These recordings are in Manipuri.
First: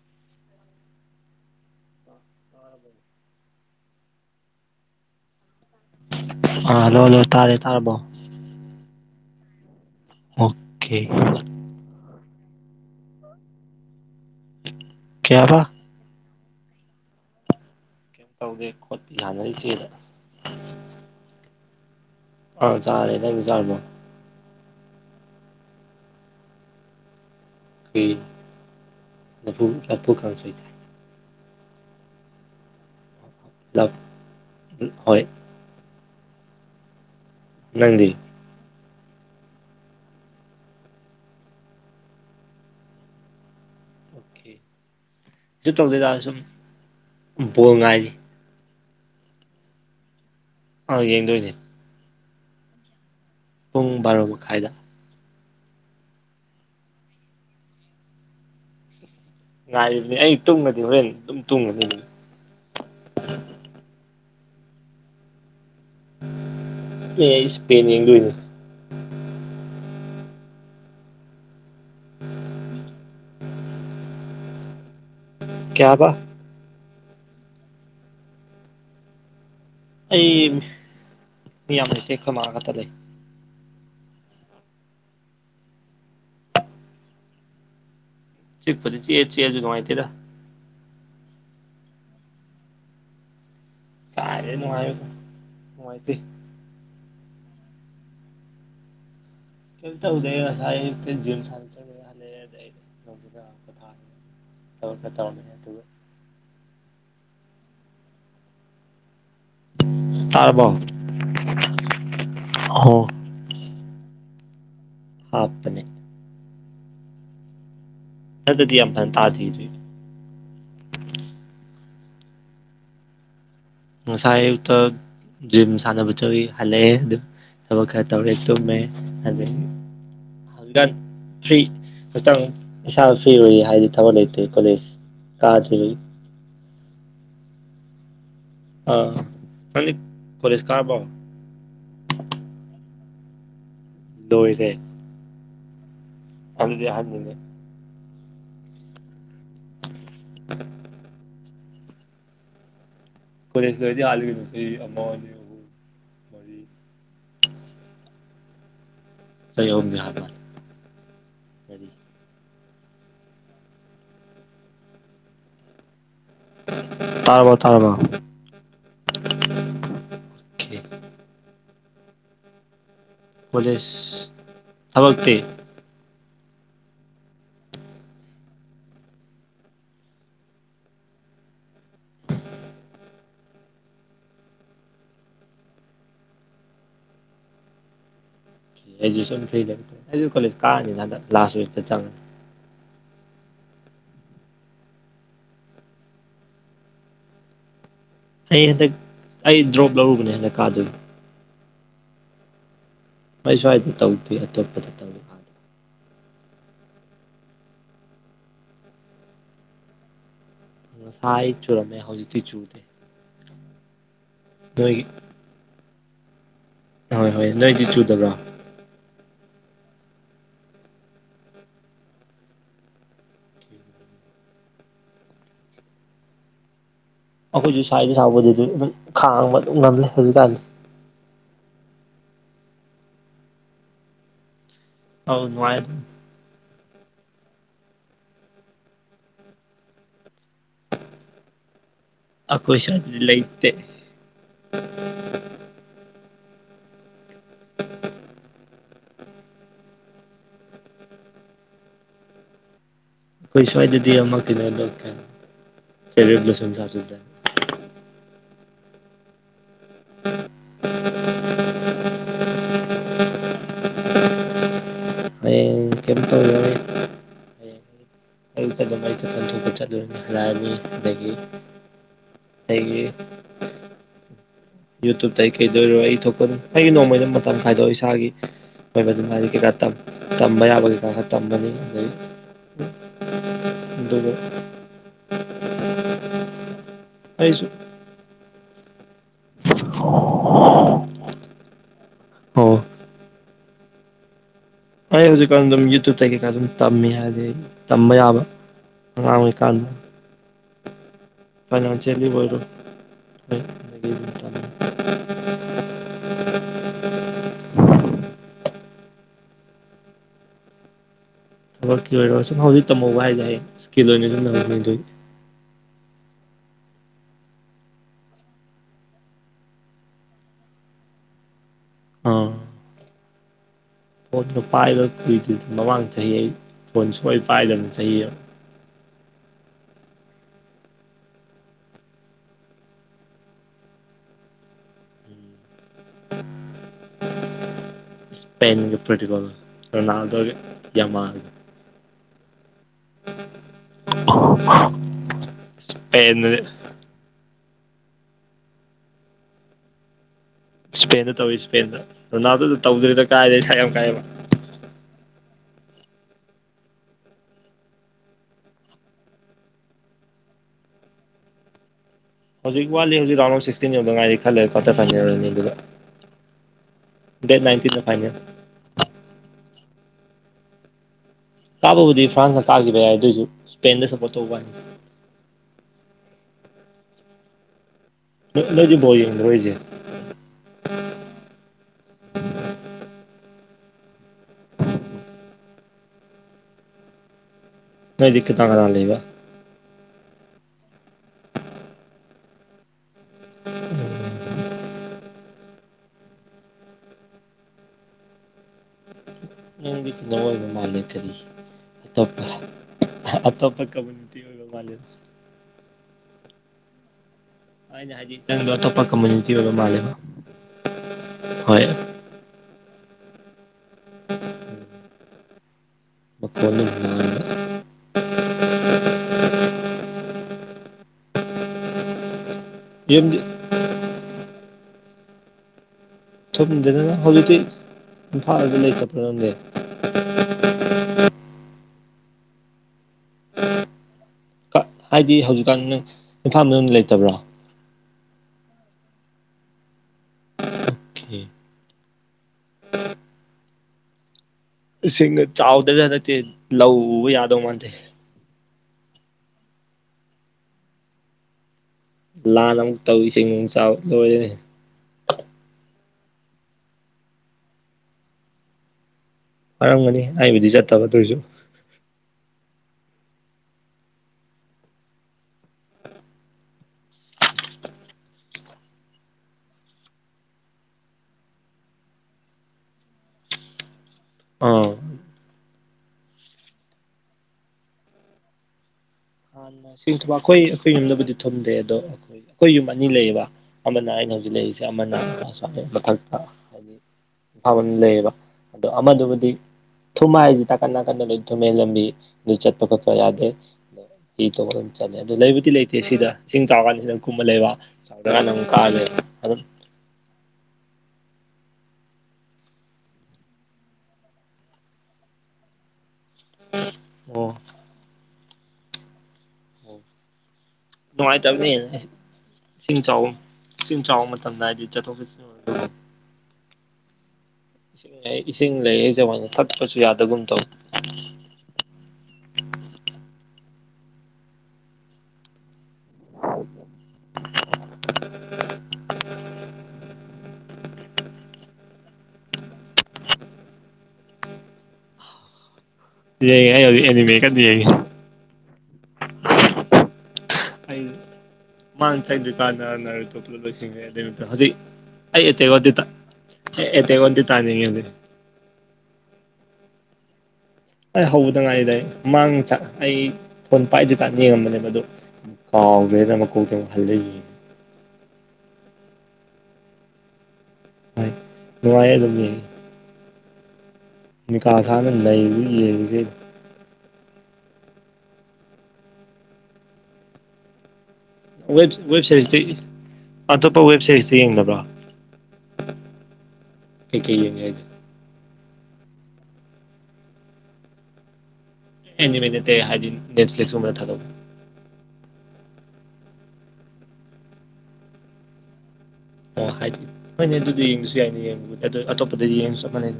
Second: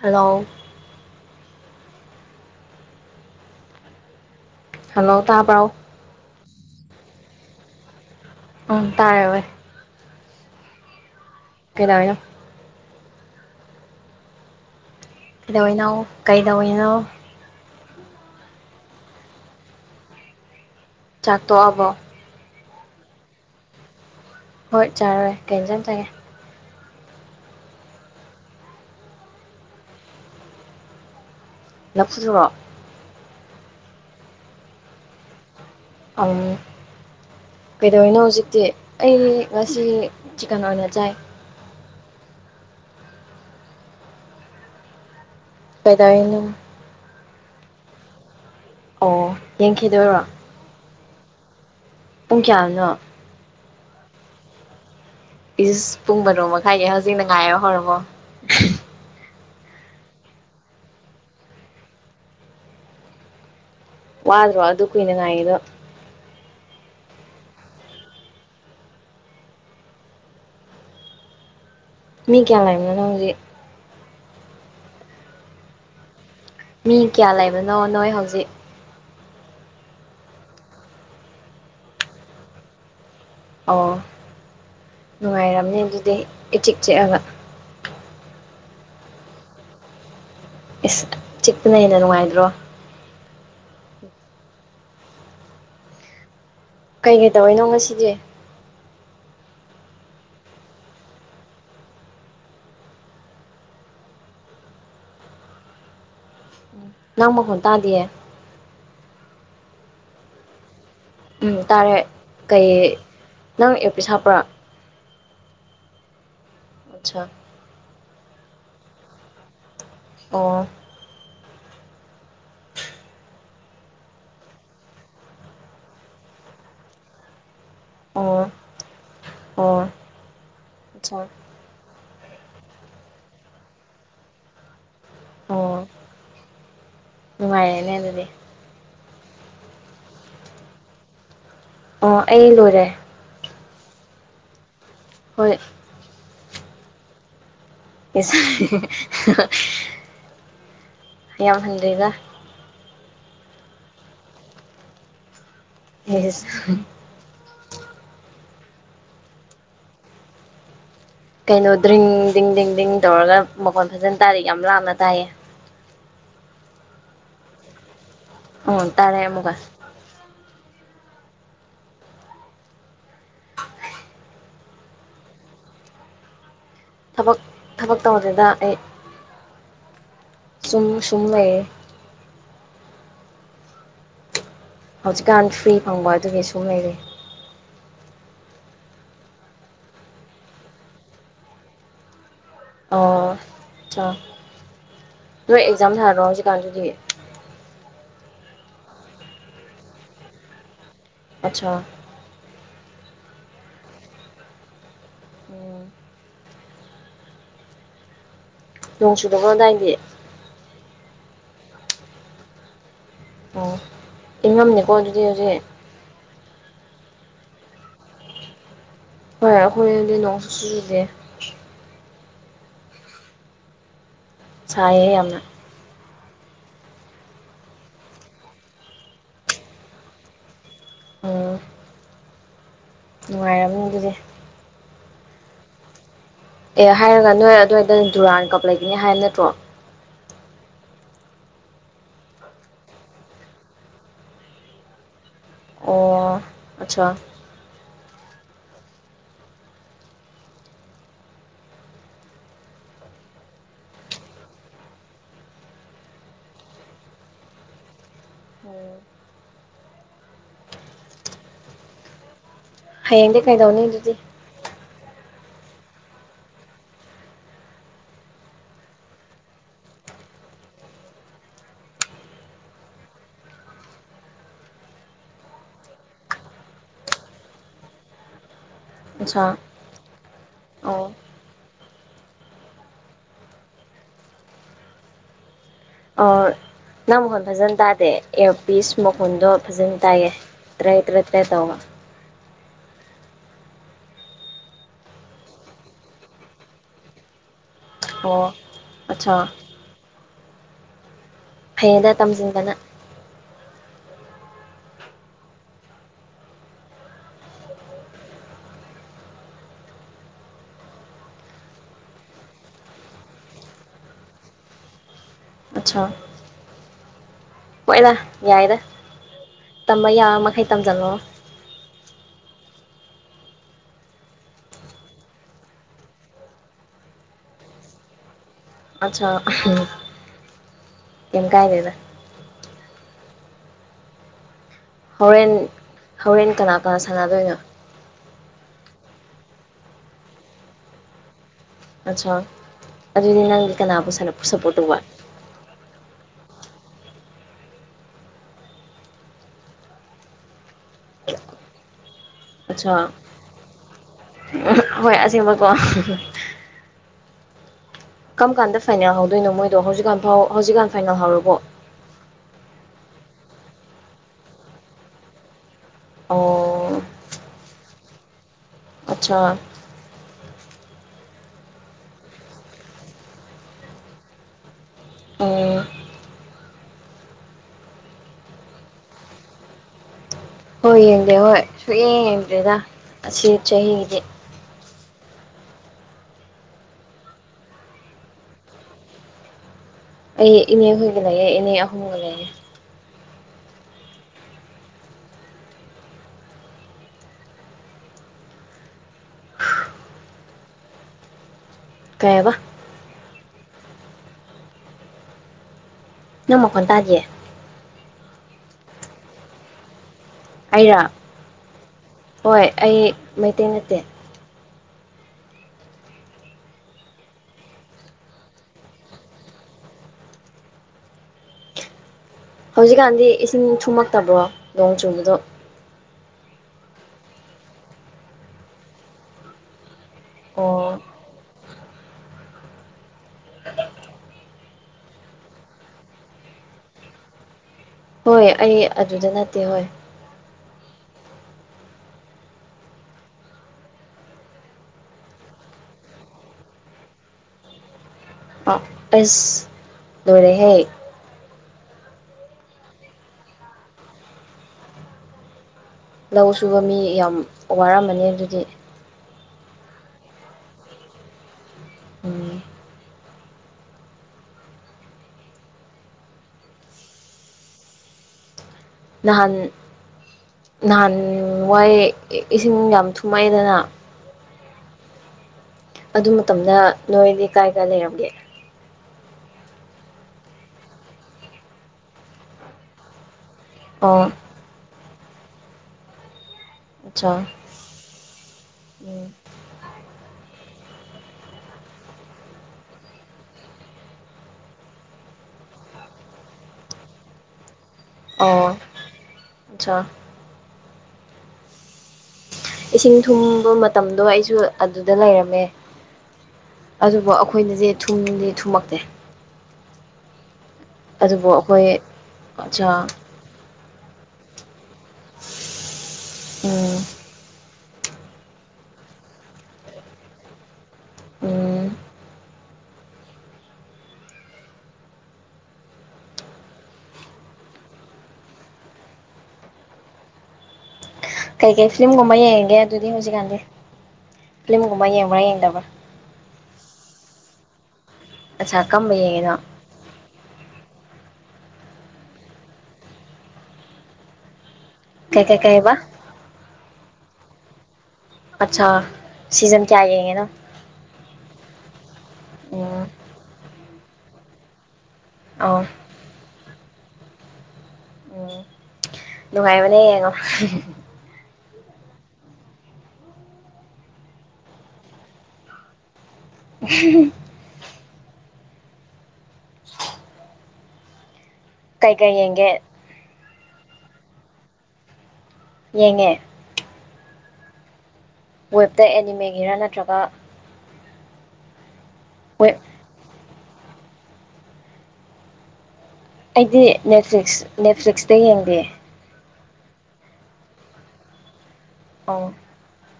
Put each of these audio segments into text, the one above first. ꯍꯜꯂꯥꯎ ꯑ ꯍꯔ ꯍꯜꯛ ꯑꯥ ꯂꯣ ꯂꯣ ꯇꯥꯔꯦ ꯇꯥꯔꯕꯣ ꯎꯝ ꯇꯥꯔꯦꯑꯣ ꯑꯣꯀꯦ ꯀꯦꯗꯅꯣ ꯀꯌꯥꯕ ꯀꯗꯩꯅꯣ ꯀꯩꯗꯅꯣ ꯀꯩꯝ ꯇꯧꯗꯦ ꯈꯣꯠꯄ ꯌꯥꯅꯔꯤꯁꯤꯗ ꯆꯥꯇꯣ ꯑꯕꯣ ꯑ ꯆꯥꯔꯦꯗ ꯆꯔꯃꯣ ꯍꯣꯏ ꯆꯥꯔꯦ ꯀꯩ ꯏꯟꯖꯥꯡ ꯆꯥꯒꯦ ꯑꯩ ꯂꯐꯨ ꯂꯐꯨ ꯀꯥꯡꯁꯣꯏ ꯆꯥꯏ ꯂꯥꯐꯨꯗꯔꯣ [unintelligible] ꯑꯪ ꯅꯪꯗꯤ ꯀꯩꯗꯧꯋꯤꯅꯣ ꯍꯧꯖꯤꯛꯇꯤ ꯑꯩ ꯉꯁꯤ ꯆꯤꯛꯀꯟ ꯑꯣꯏꯅ ꯆꯥꯏ ꯑꯣꯀꯦ ꯀꯩꯁꯨ ꯇꯧꯗꯦꯗ ꯁꯨꯝ ꯀꯩꯗꯧꯔꯤꯅꯣ ꯕꯣꯜ ꯉꯥꯏꯔꯤ ꯑꯣ ꯌꯦꯡꯈꯤꯗꯣꯏꯔꯣ ꯑ ꯌꯦꯡꯗꯣꯏꯅꯤ ꯄꯨꯡ ꯀꯌꯥꯅꯣ ꯄꯨꯡ ꯕꯥꯔꯣ ꯃꯈꯥꯏꯗ ꯏꯁ ꯄꯨꯡ ꯕꯥꯔꯣ ꯃꯈꯥꯏꯒꯤ ꯍꯧꯖꯤꯛꯅ ꯉꯥꯏꯔꯣ ꯍꯧꯔꯕꯣ ꯉꯥꯏꯔꯤꯕꯅꯤ ꯑꯩ ꯇꯨꯝꯒꯔꯗꯤ ꯍꯣꯔꯦꯟ ꯑꯗꯨꯝ ꯇꯨꯝꯒꯔꯅꯤ ꯋꯥꯗꯔꯣ ꯑꯗꯨꯛ ꯀꯨꯏꯅ ꯉꯥꯏꯔꯤꯗꯣ ꯑꯦ ꯁꯄꯦꯟ ꯌꯦꯡꯗꯣꯏꯅꯤ ꯃꯤ ꯀꯌꯥ ꯂꯩꯕꯅꯣ ꯅꯪ ꯍꯧꯖꯤꯛ ꯀꯌꯥꯕ ꯃꯤ ꯀꯌꯥ ꯂꯩꯕꯅꯣ ꯅꯣꯏ ꯍꯧꯖꯤꯛ ꯑꯩ ꯃꯤꯌꯥꯝ ꯂꯩꯇꯦ ꯑꯈꯣꯏꯃꯥꯒ ꯈꯛꯇ ꯂꯩ ꯑꯣ ꯅꯨꯡꯉꯥꯏꯔꯝꯅꯦ ꯑꯗꯨꯗꯤ ꯏꯆꯤꯛ ꯆꯤꯛꯑꯒ ꯆꯤꯛꯄꯨꯗꯤ ꯆꯤꯛꯑꯦ ꯆꯤꯛꯑꯖꯨ ꯅꯨꯡꯉꯥꯏꯇꯦꯗ ꯏꯁ ꯆꯤꯛꯄꯅ ꯍꯦꯟꯅ ꯅꯨꯡꯉꯥꯏꯗ꯭ꯔꯣ ꯀꯥꯏꯗꯩ ꯅꯨꯡꯉꯥꯏꯕꯅꯣ ꯅꯨꯡꯉꯥꯏꯇꯦ ꯀꯩ ꯇꯧꯏꯅꯣ ꯉꯁꯤꯗꯤ [unintelligible] [unintelligible] ꯅꯪ ꯃꯈꯣꯟ ꯇꯥꯗꯤꯌꯦ ꯇꯔꯕꯣ ꯎꯝ ꯇꯥꯔꯦ ꯀꯩ ꯅꯪ ꯑꯦꯞꯄꯤꯁ ꯍꯥꯞꯄ꯭ꯔꯥ ꯍꯥꯞꯄꯅꯦ ꯑꯠꯁꯥ [unintelligible] ꯑꯣ ꯉꯁꯥꯏ ꯑꯌꯨꯛꯇ ꯖꯤꯝ ꯁꯥꯟꯅꯕ ꯆꯠꯂꯨꯏ ꯍꯂꯛꯑꯦ ꯑꯗꯨ ꯊꯕꯛ ꯈꯔ ꯇꯧꯔꯦ ꯑꯣ ꯇꯨꯝꯃꯦ ꯑꯗꯒꯤ ꯑꯣ ꯍꯪꯒꯥꯥꯡ ꯑꯠꯁꯥ ꯐ꯭ꯔꯤ ꯇꯧ ꯏꯁꯥꯖꯨ ꯐꯔꯤ ꯑꯣꯏꯌꯦ ꯍꯥꯏꯗꯤ ꯊꯕꯛ ꯂꯩꯇꯦ ꯀꯣꯂꯦꯖ ꯀꯥꯗꯔꯤꯕꯩ ꯅꯨꯡꯉꯥꯏꯌꯦꯅꯦ ꯑꯗꯨꯗꯤ [unintelligible] ꯑꯣ ꯑꯩ ꯂꯣꯏꯔꯦ ꯂꯣꯏꯔꯦ ꯍꯣꯏ ꯑꯗꯨꯗꯤ ꯑꯍꯟꯅꯤꯅꯦ [unintelligible] [unintelligible] ꯌꯥꯝ ꯍꯟꯗꯦꯗ [unintelligible] ꯃꯔꯤ [unintelligible] [unintelligible] ꯀꯩꯅꯣ ꯀꯔꯤ ꯗ꯭ꯔꯤꯡ ꯗꯤꯡ ꯗꯤꯡ ꯗꯤꯡ ꯇꯧꯔꯒ ꯃꯈꯣꯟ ꯐꯖꯅ ꯇꯥꯔꯦ ꯌꯥꯝ ꯂꯥꯞꯅ ꯇꯥꯏꯌꯦ ꯇꯥꯔꯕꯣ ꯇꯥꯔꯕꯣ ꯑꯣ ꯇꯥꯔꯦ ꯑꯃꯨꯛꯀ [inaudible] ꯄꯂꯦꯁ ꯊꯕꯛꯇꯛꯇ ꯊꯕꯛ ꯊꯕꯛ ꯇꯧꯕꯗꯨꯗ ꯑꯩ ꯁꯨꯝ ꯁꯨꯝꯂꯦ ꯍꯧꯖꯤꯛꯀꯥꯟ ꯐ꯭ꯔꯤ ꯐꯪꯕ ꯑꯗꯨꯒꯤ ꯁꯨꯝ ꯂꯩꯔꯦ ꯁ ꯐꯔꯤ ꯂꯩ꯭ꯔ ꯀꯣꯂꯦꯖ ꯀꯛꯑꯅꯤꯅꯗ ꯂꯥꯁ ꯋꯤꯛꯇ ꯆꯪꯉꯅꯤ ꯑꯣ ꯆ ꯅꯣꯏ ꯑꯦꯛꯖꯥꯝ ꯊꯥꯔꯔꯣ ꯍꯧꯖꯤꯛꯀꯥꯟꯗꯨꯗꯤ ꯑꯩ ꯍꯟꯗꯛ ꯑꯩ ꯗ꯭ꯔꯣꯞ ꯂꯧꯔꯨꯕꯅꯦ ꯍꯟꯗꯛ ꯀꯥꯗꯕ ꯑꯆꯥꯥ ꯑꯩ ꯁ꯭ꯋꯥꯏꯗ ꯇꯧꯗꯦ ꯑꯇꯣꯞꯄꯗ ꯇꯧꯗ ꯑꯣꯝ ꯅꯣꯡ ꯆꯨꯗ ꯑꯗꯨꯗꯥꯏꯗꯤ ꯁꯥꯏ ꯆꯨꯔꯝꯃꯦ ꯍꯧꯖꯤꯛꯇꯤ ꯆꯨꯗꯦ ꯑꯣ ꯏꯉꯝꯅꯤꯀꯣ ꯅꯣꯏꯒꯤ ꯑꯗꯨꯗꯤ ꯍꯧꯖꯤꯛ ꯍꯣꯏ ꯍꯣꯏ ꯅꯣꯏꯗꯤ ꯆꯨꯗꯕ꯭ꯔꯣ ꯍꯣꯏ ꯑꯩꯈꯣꯏꯗꯤ ꯅꯣꯡꯁꯨ ꯆꯨꯗꯦ ꯆꯌꯦ ꯌꯥꯝꯅ ꯑꯩꯈꯣꯏꯁꯨ ꯁꯋꯥꯏꯗ ꯁꯥꯎꯕꯗꯤ ꯑꯗꯨꯝ ꯑꯗꯨꯝ ꯈꯥꯡꯕ ꯑꯗꯨꯝ ꯉꯝꯂꯦ ꯍꯧꯖꯤꯛꯀꯥꯟꯗꯤ ꯑꯣ ꯅꯨꯡꯉꯥꯏꯔꯕꯅꯤ ꯑꯗꯨꯗꯤ ꯍꯥꯎ ꯃꯥ ꯑꯦ ꯍꯥꯏꯔꯒ ꯅꯣꯏ ꯑꯗꯨꯋꯥꯏꯗꯅ ꯗꯨꯨꯔꯥꯟ ꯀꯞꯂꯒꯅꯤ ꯍꯥꯏꯕ ꯅꯠꯇ꯭ꯔꯣ ꯑꯈꯣꯁ ꯂꯩ ꯏꯇꯦ ꯑꯣ ꯑꯆꯥ ꯑꯩꯈꯣꯏ ꯁ꯭ꯋꯥꯏꯗꯗꯤ ꯑꯃꯛꯇꯤꯅꯦ ꯀꯅ ꯁꯦꯂꯕ꯭ꯔꯦꯁꯟ ꯁꯥꯗ ꯎꯝ ꯎ ꯍꯌꯦꯡꯗꯤ ꯀꯩꯗꯧꯅꯤ ꯑꯗꯨꯗꯤ ꯍꯌꯦꯡ ꯀꯩꯝ ꯇꯧ ꯌꯥꯔꯦ ꯍꯂꯔꯅꯤ ꯑꯗꯒꯤ ꯍꯒꯤ ꯌꯨꯇꯨꯨꯞꯕꯇ ꯑꯩ ꯀꯩꯗꯧꯔꯣ ꯑꯩ ꯊꯣꯛꯄ ꯑꯩꯒꯤ ꯅꯣꯡꯃꯩꯩꯅ ꯃꯇꯝ ꯈꯥꯏꯗꯣꯛ ꯏꯁꯥꯒꯤ ꯑꯩꯣꯏꯕꯗꯤ ꯑꯠꯆꯥ ꯉꯗꯤ ꯀꯩꯀꯥ ꯇꯝꯕ ꯌꯥꯕ ꯀꯩꯀꯥ ꯑꯣ ꯈꯔ ꯇꯝꯕꯅꯤ ꯑꯗꯨꯩ ꯗꯕꯛ ꯑꯣ ꯅꯪ ꯃꯣꯣꯟ ꯐꯖꯅ ꯇꯥꯗꯦ ꯑꯦꯔ ꯄ ꯏꯁ ꯐꯣꯟꯗꯣ ꯐꯖꯅ ꯇꯥꯏꯌꯦꯦ ꯇꯔꯦꯠ ꯇꯔꯦꯠ ꯇꯔꯦꯠ ꯇꯧꯕ ꯑꯣ ꯍ ꯍꯧꯖꯤꯛ ꯀꯥꯟ ꯑꯗꯨꯝ ꯌꯇꯕꯇ ꯀ ꯑꯗꯨꯝ ꯇꯝꯃꯦ ꯍꯥꯏꯖꯤꯩ ꯇꯝꯕ ꯌꯥꯕ ꯑꯣ ꯑꯔꯥꯡ ꯑꯠꯆꯥ ꯑꯣꯏꯀꯥꯟꯗ ꯐꯩꯌꯦꯗ ꯐꯅꯥꯟꯁꯤꯜꯂꯤꯔ ꯇꯝꯁꯤꯟꯕꯅ ꯊ ꯍꯧꯖꯤꯛ ꯇꯝꯍꯧꯕ ꯍꯥꯏꯇꯥꯦ ꯀꯤ ꯑꯆꯥꯥ ꯍꯣꯏꯔ ꯌꯥꯏꯗ ꯇꯝꯕ ꯌꯥ ꯃꯈꯩ ꯇꯝꯁꯤꯜꯂꯣ ꯐꯣꯟꯗꯣ ꯄꯥꯏꯕ ꯀꯨꯏꯗꯨꯗꯤ ꯃꯃꯥꯡ ꯆꯍꯤ ꯑꯩ ꯐꯣꯟ ꯁꯨꯡꯥꯏꯅ ꯄꯥꯏꯗꯅ ꯆꯍꯤ ꯑꯠꯆꯥꯥ ꯀꯝ ꯀꯥꯏ ꯂꯩꯦꯗ ꯍꯣꯔꯦꯟ ꯍꯣꯔꯦꯟ ꯀꯅꯥ ꯀꯅꯥ ꯁꯥꯟꯅꯗꯣꯏꯅꯣ ꯏꯁꯄꯦꯟ ꯄ꯭ꯔꯣꯇꯀꯣꯜ ꯔꯣꯅꯥꯜꯗꯣ ꯖꯃꯥꯟ ꯑꯆꯥ ꯑꯗꯨ ꯂꯀ ꯁꯄ ꯁꯄꯣꯔꯠꯧꯕ ꯗꯤ ꯏꯁꯄꯦꯟꯗ ꯇꯧꯏꯤ ꯏꯁꯄꯦꯟꯗꯣꯅꯥꯜꯗꯨꯗ ꯑꯠꯁꯥ ꯇꯧꯗ꯭ꯔꯤꯗ ꯀꯥꯏꯗ ꯁ ꯌꯥꯝ ꯀꯥꯏꯑꯦꯕ ꯑꯣ ꯀꯔꯝ ꯀꯥꯟꯗ ꯐꯥꯏꯅꯦꯜ ꯍꯧꯗꯣꯏꯅꯣ ꯃꯣꯏꯗꯣ ꯍꯧꯖꯤꯛꯀꯥꯟ ꯐꯥꯎ ꯍꯧꯖꯤꯛꯀꯥꯟ ꯐꯥꯏꯅꯦꯜ ꯍꯧꯔꯕꯣ ꯍꯧꯖꯤꯛ ꯋꯥꯠꯂꯤ ꯍꯧꯖꯤꯛ ꯔꯥꯎ ꯑꯣꯐ ꯁꯤꯛꯁꯇꯤꯟ ꯌꯥꯎꯗ ꯉꯥꯏꯔꯤ ꯈꯜꯂꯦ ꯈꯠꯇ ꯐꯅꯤꯔꯅꯤ ꯑꯗꯨꯗ ꯑꯣ ꯗꯦꯠ ꯅꯥꯏꯟꯇꯤꯟꯗ ꯐꯥꯡꯒꯦ ꯑꯆꯥ ꯇꯥꯕꯕꯨꯗꯤ ꯐ꯭ꯔꯥꯟꯁꯅ ꯇꯥꯈꯤꯕ ꯌꯥꯏ ꯑꯗꯨꯑꯣꯏꯁꯨ ꯏꯁꯄꯦꯟꯗ ꯁꯞꯄꯣꯔꯠ ꯇꯧꯕ ꯍꯥꯏꯅꯤ ꯑꯣ ꯃꯣꯣꯏ ꯍꯣꯏ ꯌꯦꯡꯗꯦ ꯍꯣꯏ ꯁꯨꯛꯌꯦꯡ ꯌꯦꯡꯗ꯭ꯔꯦꯗ ꯑꯁꯤ ꯆꯍꯤꯒꯤꯗꯤ ꯅꯣꯏꯗꯤꯀ ꯇꯥꯡ ꯀꯥꯡ ꯂꯩꯕ ꯑꯦ ꯏꯅꯦ ꯍꯒꯦ ꯏꯅꯦ ꯑꯍꯨꯝꯒ ꯂꯩꯦ ꯅꯋꯥꯃꯦ ꯀꯔꯤ ꯀꯩ ꯇꯄ ꯍꯥꯏꯕ ꯑꯇꯣꯞꯄ ꯀꯃꯨꯅꯤꯇꯤ ꯑꯣꯏꯕ ꯃꯥ ꯅꯪꯃ ꯃꯈꯣꯟ ꯇꯒꯤꯦ ꯍꯥꯏ ꯆꯪ ꯊꯞꯄꯛ ꯀ ꯃ ꯑꯣꯏ ꯃꯥꯦ ꯍꯥꯏꯔ ꯍꯣꯏ ꯑꯩ ꯃꯩꯇꯩ ꯅꯠꯇꯦ ꯃꯣꯅ ꯍꯧꯖꯤꯛꯀꯥꯟꯗꯤ ꯌꯨꯝꯗꯤ ꯏꯁꯤꯡ ꯊꯨꯝꯃꯛꯇꯕ꯭ꯔꯣ ꯅꯣꯡ ꯆꯨꯕꯗꯣ ꯊꯄꯗꯅꯦ ꯍꯂꯤꯗꯤ ꯐꯥ ꯂꯩ ꯀꯄꯔ ꯍ ꯎꯝ ꯑꯣ ꯍꯥꯏꯗꯤ ꯍꯧꯖꯤꯛꯀꯥꯟ ꯅꯪ ꯏꯝꯐꯥꯜꯗꯝ ꯂꯩꯇꯕ꯭ꯔꯥ ꯍꯣꯏ ꯑꯩ ꯑꯗꯨꯗ ꯅꯠꯇꯦ ꯍꯣꯏ ꯁꯤꯁꯤꯡꯅ ꯆꯥꯎꯗꯗ ꯂꯧ ꯌꯥꯗꯧ ꯃꯥꯗꯦ ꯑꯁ ꯗꯔꯦ ꯍꯥꯏꯦ ꯂꯥꯟꯅ ꯑꯃꯨꯛ ꯇꯧꯔꯤꯁꯤ ꯑꯃꯛ ꯆꯥꯎ ꯂꯣꯏꯔꯅꯦ ꯂꯧ ꯁꯨꯕ ꯃꯤ ꯌꯥꯝ ꯋꯥꯔꯝꯝꯕꯅꯤ ꯑꯗꯨꯗꯤ ꯋꯥꯔꯝꯒꯅꯤ ꯍꯥꯏꯕꯨꯗꯤ ꯆꯠꯇꯕ ꯑꯗꯨꯣꯏꯁꯨ ꯎꯝ ꯅꯍꯥꯟ ꯅꯍꯥꯟ ꯋꯥꯏ ꯏꯁꯤꯡ ꯌꯥꯝ ꯊꯨꯝꯃꯛꯑꯗꯅ ꯑꯥ ꯑꯗꯨ ꯃꯇꯝꯅ ꯅꯣꯏꯗꯤ ꯀꯥꯏ ꯀꯥꯏ ꯂꯩꯔꯝꯒꯦ ꯑꯩꯈꯣꯏ ꯑꯩꯈꯣꯏ ꯌꯨꯝꯗꯕꯨꯗꯤ ꯊꯨꯝꯗꯦ ꯑꯗꯣ ꯑꯩꯈꯣꯏ ꯑꯩꯈꯣꯏ ꯌꯨꯝ ꯑꯅꯤ ꯂꯩꯌꯦꯕ ꯑꯃꯅ ꯑꯣ ꯑꯩꯅ ꯍꯧꯖꯤꯛ ꯂꯩꯔꯤꯁꯦ ꯑꯃꯅ ꯃꯊꯛꯇ ꯍꯥꯏꯗꯤ ꯑꯠꯆꯥ ꯏꯝꯐꯥꯜ ꯂꯩꯌꯦꯕ ꯑꯗꯣ ꯎꯝ ꯑꯃꯗꯨꯕꯨꯗꯤ ꯊꯨꯃ ꯍꯥꯏꯁꯤ ꯇ ꯀꯅꯥ ꯀꯅ ꯂꯩ ꯊꯨꯝꯃꯦ ꯂꯝꯕꯤ ꯅꯅꯤꯆꯠ ꯄꯠꯄ ꯌꯥꯗꯦ ꯐ ꯇꯣꯡꯑꯒ ꯑꯗꯨꯝ ꯆꯠꯂꯦ ꯑꯗꯨ ꯂꯩꯕꯨꯗꯤ ꯂꯩꯇꯦ ꯁꯤꯗ ꯏꯁꯤꯡ ꯆꯥꯀꯥꯟꯁꯤꯗ ꯀꯨꯝꯕ ꯂꯩꯕ ꯁꯅꯨ ꯑꯣ ꯀꯥꯂ ꯑꯠꯆꯥ ꯏꯁꯤꯡ ꯊꯨꯝꯕ ꯃꯇꯝꯗꯣ ꯑꯩꯁꯨ ꯑꯗꯨꯗ ꯂꯩꯔꯝꯃꯦ ꯑꯗꯨꯕꯨ ꯑꯣ ꯑꯩꯈꯣꯏꯅꯁꯦ ꯊꯨꯝꯗꯤꯦ ꯊꯨꯝꯃꯛꯇꯦ ꯑꯗꯨꯕꯨ ꯅꯨꯡꯉꯥꯏꯇꯕꯅꯦ ꯑꯩꯈꯣꯏ ꯑꯠꯆꯥ ꯏꯁꯤꯡ ꯆꯥꯎ ꯏꯁꯤꯡ ꯆꯥꯎ ꯝꯅꯗꯤ ꯆ ꯆꯣꯤꯁ ꯎꯝ ꯏꯁꯤꯡ ꯂꯩ ꯏꯁꯤꯡ ꯂꯩꯌꯦꯁꯦ ꯋꯥꯉ ꯀꯠꯄꯁꯨ ꯌꯥꯗꯒꯨꯝ ꯇꯧ ꯎ ꯀꯩꯀꯩ ꯐꯤꯂꯝꯒꯨꯝꯕ ꯌꯦꯡꯒꯦ ꯑꯗꯨꯗꯤ ꯍꯧꯖꯤꯛꯀꯥꯟꯗꯤ ꯐꯤꯂꯝꯒꯨꯝꯕ ꯌꯦꯡꯕ꯭ꯔꯥ ꯌꯦꯡꯗꯕ꯭ꯔꯥ ꯑꯦꯅꯤ ꯃꯤ ꯀꯗꯤ ꯍꯥꯏ ꯑ ꯆ ꯀꯝꯝꯕꯩꯉꯗꯣ ꯃꯥ ꯇꯥꯏ ꯀꯥꯅꯣ ꯍꯧꯖꯤ ꯀꯩ ꯀꯩ ꯑꯩꯇꯩ ꯋꯥꯗ ꯀꯩꯕ ꯇ ꯋꯥꯗ ꯇꯥꯅꯤꯉꯗꯤ ꯑꯆꯥꯥ ꯁꯤꯖꯟ ꯀꯌꯥ ꯍꯥꯏꯦ ꯅ ꯑꯩ ꯍꯧꯕꯗ ꯉꯥꯏꯗꯏ ꯃꯥꯡ ꯎꯝ ꯑꯩ ꯐꯣꯟ ꯄꯥꯏꯗꯨꯀ ꯌꯦꯡꯉꯝꯕꯅꯦꯕ ꯑꯗꯨꯗꯣ ꯑꯧ ꯀꯥꯎꯕꯦꯅ ꯃꯀꯣꯛ ꯀ ꯑꯃꯨꯛ ꯈꯜꯂ ꯌꯦ ꯎꯝ ꯅꯨꯡꯉꯥꯏꯕꯅꯦ ꯌꯦꯡꯉꯣ ꯅꯣꯏ ꯅꯨꯡꯉꯥꯏ ꯑꯗꯨ ꯅꯤꯀꯥꯁ ꯁꯥꯅ ꯂꯩ ꯌꯦꯡꯕꯁꯦ ꯑꯍꯍꯍ ꯋꯦꯕ ꯀꯩꯀꯩ ꯁꯔꯤꯁꯇ ꯌꯦꯡꯒꯦ ꯑꯇꯣꯞꯄ ꯋꯦꯕ ꯁꯦꯔꯤꯁꯇ ꯌꯦꯡꯗꯕ꯭ꯔꯥ ꯌꯦꯡꯉꯦ ꯑꯩꯀꯩ ꯌꯦꯅꯦꯗꯤ ꯋꯦꯞꯇ ꯑꯦꯅꯤꯃꯦꯒꯤꯔ ꯅꯠꯇ꯭ꯔꯒ ꯅꯤ ꯃꯅꯦ ꯋꯦꯕ ꯍꯥꯏ ꯅꯦꯂꯤꯁꯔ ꯊꯗ ꯑꯩꯗꯤ ꯅꯦꯠꯐ꯭ꯂꯤꯛꯁ ꯅꯦꯠꯐ꯭ꯂꯤꯛꯁꯇ ꯌꯦꯡꯗꯦ ꯑꯣ ꯍꯥꯏꯗꯤ ꯐꯣꯏꯅꯤ ꯑꯗꯨꯗꯤ ꯌꯦꯡꯉꯁꯨ ꯌꯥꯏꯅꯤ ꯌꯦꯡꯉ ꯑꯗꯨ ꯑꯇꯣꯞꯄꯗ ꯑꯧ ꯌꯦꯡꯉ ꯆꯅꯤ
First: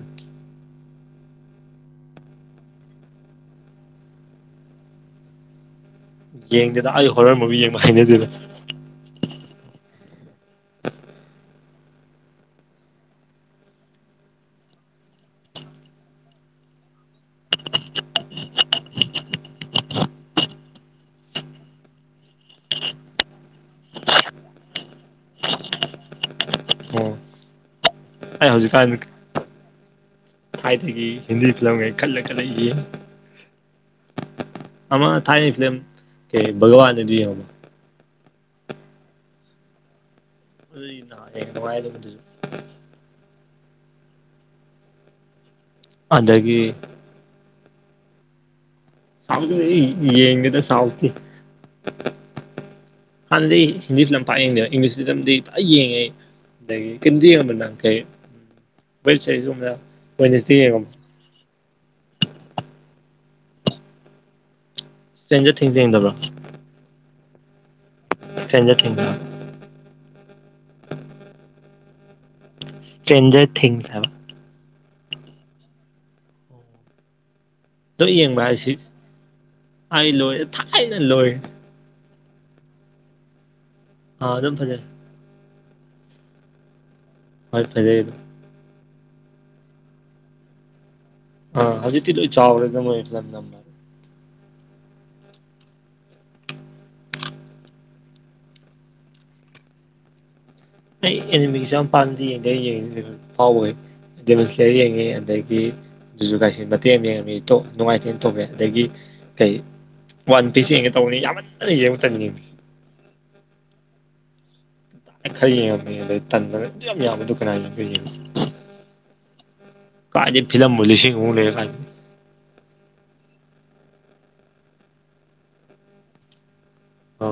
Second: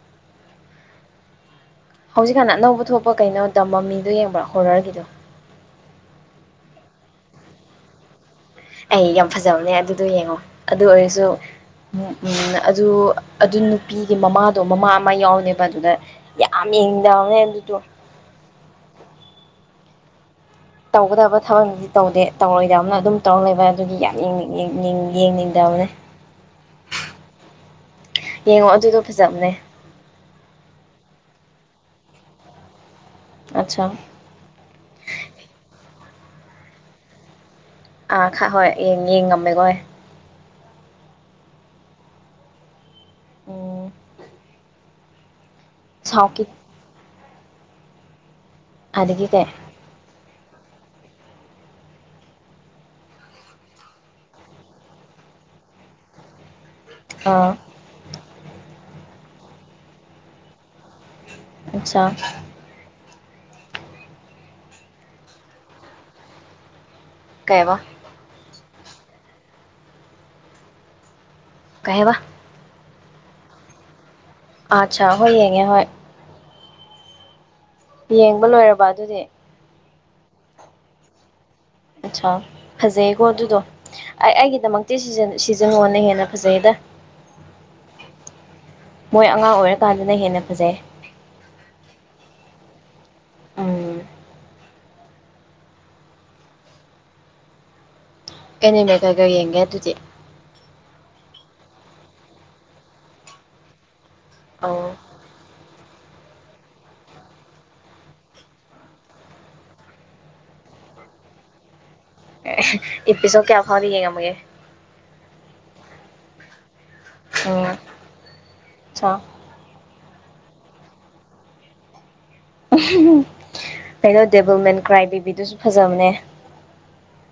ꯍꯧꯖꯤꯛꯀꯥꯟꯅ ꯑꯅꯧꯕ ꯊꯣꯛꯄ ꯀꯩꯅꯣ ꯇꯝꯃ ꯃꯤꯗꯨ ꯌꯦꯡꯕ꯭ꯔꯥ ꯍꯣꯔꯔꯒꯤꯗꯨ ꯌꯦꯡꯗꯦꯗ ꯑꯩ ꯍꯣꯠꯃꯕꯨ ꯌꯦꯡꯕ ꯍꯥꯏꯅꯗꯦꯗ ꯑꯗꯨ ꯌꯦꯡꯉꯣ ꯑꯗꯨ ꯑꯣꯏꯔꯁꯨ ꯎꯝ ꯎꯝ ꯑꯗꯨ ꯑꯗꯨ ꯅꯨꯄꯤꯒꯤ ꯃꯃꯥꯗꯣ ꯃꯃꯥ ꯑꯃ ꯌꯥꯎꯅꯦꯕ ꯑꯗꯨꯗ ꯌꯥꯝ ꯏꯅꯦ ꯌꯦꯟꯇꯣ [inaudible] ꯇꯧꯒꯗꯕ ꯊꯕꯛꯗꯤ ꯇꯧꯗꯦ ꯇꯧꯔꯣꯏꯗꯕꯅ ꯑꯗꯨꯝ ꯇꯧꯔ ꯂꯩꯕ ꯑꯗꯨꯒꯤ ꯌꯦꯡꯅꯤꯡꯗꯕ ꯐꯅꯦ ꯑꯣ ꯌꯦꯡꯉꯣ ꯑꯗꯨꯗꯣ ꯐꯖꯕꯅꯦ ꯊꯥꯏꯗꯒꯤ ꯍꯤꯟꯗꯤ ꯐꯤꯂꯝꯈꯩ ꯈꯜꯂꯒ ꯂꯩꯈꯤ ꯑꯆꯥ ꯑꯃ ꯊꯥꯏ ꯐ ꯀ ꯒꯋꯥꯗ ꯑꯃ ꯑꯥ ꯍꯣꯏ ꯌꯦ ꯌꯦꯡꯉꯝꯃꯦꯀꯣ ꯅꯨꯡ ꯑꯣ ꯑꯗꯒꯤ ꯑꯗꯒꯤ ꯁꯥꯎ ꯀꯩ ꯌꯦꯗ ꯁꯥꯎꯊ ꯍꯥꯟꯅꯩ ꯍꯤꯟꯗꯤ ꯐꯤꯂꯝ ꯄꯥꯛ ꯌꯦꯡꯗꯦ ꯏꯪꯂꯤꯁ ꯐꯤꯂꯝꯗꯤ ꯄꯨ ꯌꯦꯡꯉꯦ ꯑꯗꯒꯤꯗꯤ ꯌꯦꯡꯉ ꯑꯥ ꯅ ꯀꯩ ꯌꯦꯡꯉ ꯑꯆꯥ ꯁꯖꯣ ꯊꯖꯗꯕ ꯀꯩꯕ ꯊꯦꯡꯣ ꯊꯦꯡꯨ ꯀꯍꯕ ꯆꯦꯟꯖꯔ ꯊ ꯑꯆꯥ ꯍꯣꯏ ꯌꯦꯡꯉꯦ ꯍꯣꯏ ꯌꯦꯡꯕ ꯂꯣꯏꯔꯕ ꯑꯗꯨꯗꯤ ꯍꯥꯏꯥꯏ ꯂꯣꯍꯦ ꯊꯥꯏꯅꯦ ꯂꯣꯍꯦ ꯑꯠꯆꯥ ꯐꯖꯩꯀꯣ ꯑꯗꯨꯗꯣ ꯑꯩ ꯑꯥ ꯑꯗꯨꯝ ꯐꯖꯩ ꯑꯩꯒꯤꯗꯃꯛꯇꯤ ꯖ ꯍꯣꯟꯅ ꯍꯦꯟꯅ ꯐꯖꯩꯗ ꯍꯣꯏ ꯐꯖꯩꯗ ꯃꯣꯏ ꯑꯉꯥꯡ ꯑꯣꯏꯔꯀꯥꯟꯗꯅ ꯍꯦꯟꯅ ꯐꯖꯩ ꯑ ꯍꯧꯖꯤ ꯊꯤ ꯆ ꯆꯥꯎꯔꯦꯗ ꯏ ꯂ ꯅꯔ ꯎꯝ ꯑꯦꯅꯦꯕꯒꯒ ꯌꯦꯡꯒꯦ ꯑꯗꯨꯗꯤ ꯑꯩ ꯑꯦꯅꯤꯃꯤꯛꯁꯦ ꯌꯥꯝ ꯄꯥꯝꯗ ꯌꯦꯡꯒ ꯌꯦꯡꯉ ꯐꯥꯎꯋꯦ ꯁꯔꯤ ꯑꯧ ꯌꯦꯉꯤ ꯑꯀꯤ ꯨꯖꯨ ꯀꯥꯏꯁꯤ ꯃꯇꯦꯛ ꯑꯃ ꯌꯦꯡꯉꯃꯤ ꯅꯨꯡꯉꯥꯏꯇꯦꯅ ꯇꯧꯋꯦ ꯑꯗꯒꯤ ꯀꯩ ꯋꯥꯟ ꯄꯤꯤꯁ ꯌꯦꯡꯉ ꯇꯧꯅꯤ ꯌꯥꯝ ꯌꯦꯡ ꯆ ꯏ ꯄꯁꯨꯣ ꯀꯌꯥ ꯐꯥꯕꯤ ꯌꯦꯒ ꯃꯒꯦ ꯈꯩꯌꯦꯡ ꯇꯗ ꯌꯥꯝ ꯌꯥꯕ ꯗꯨꯀ ꯎꯝ ꯁꯣ ꯀꯖꯤꯦ ꯐꯤꯂꯝ ꯃꯂꯤꯁꯤ ꯍꯅꯦ ꯀ ꯀꯩꯅꯣ ꯗꯦꯕꯜꯃꯦꯟ ꯀ꯭ꯔꯥꯏ ꯕꯦꯕꯤꯗꯨꯁꯨ ꯐꯖꯕꯅꯦ ꯑ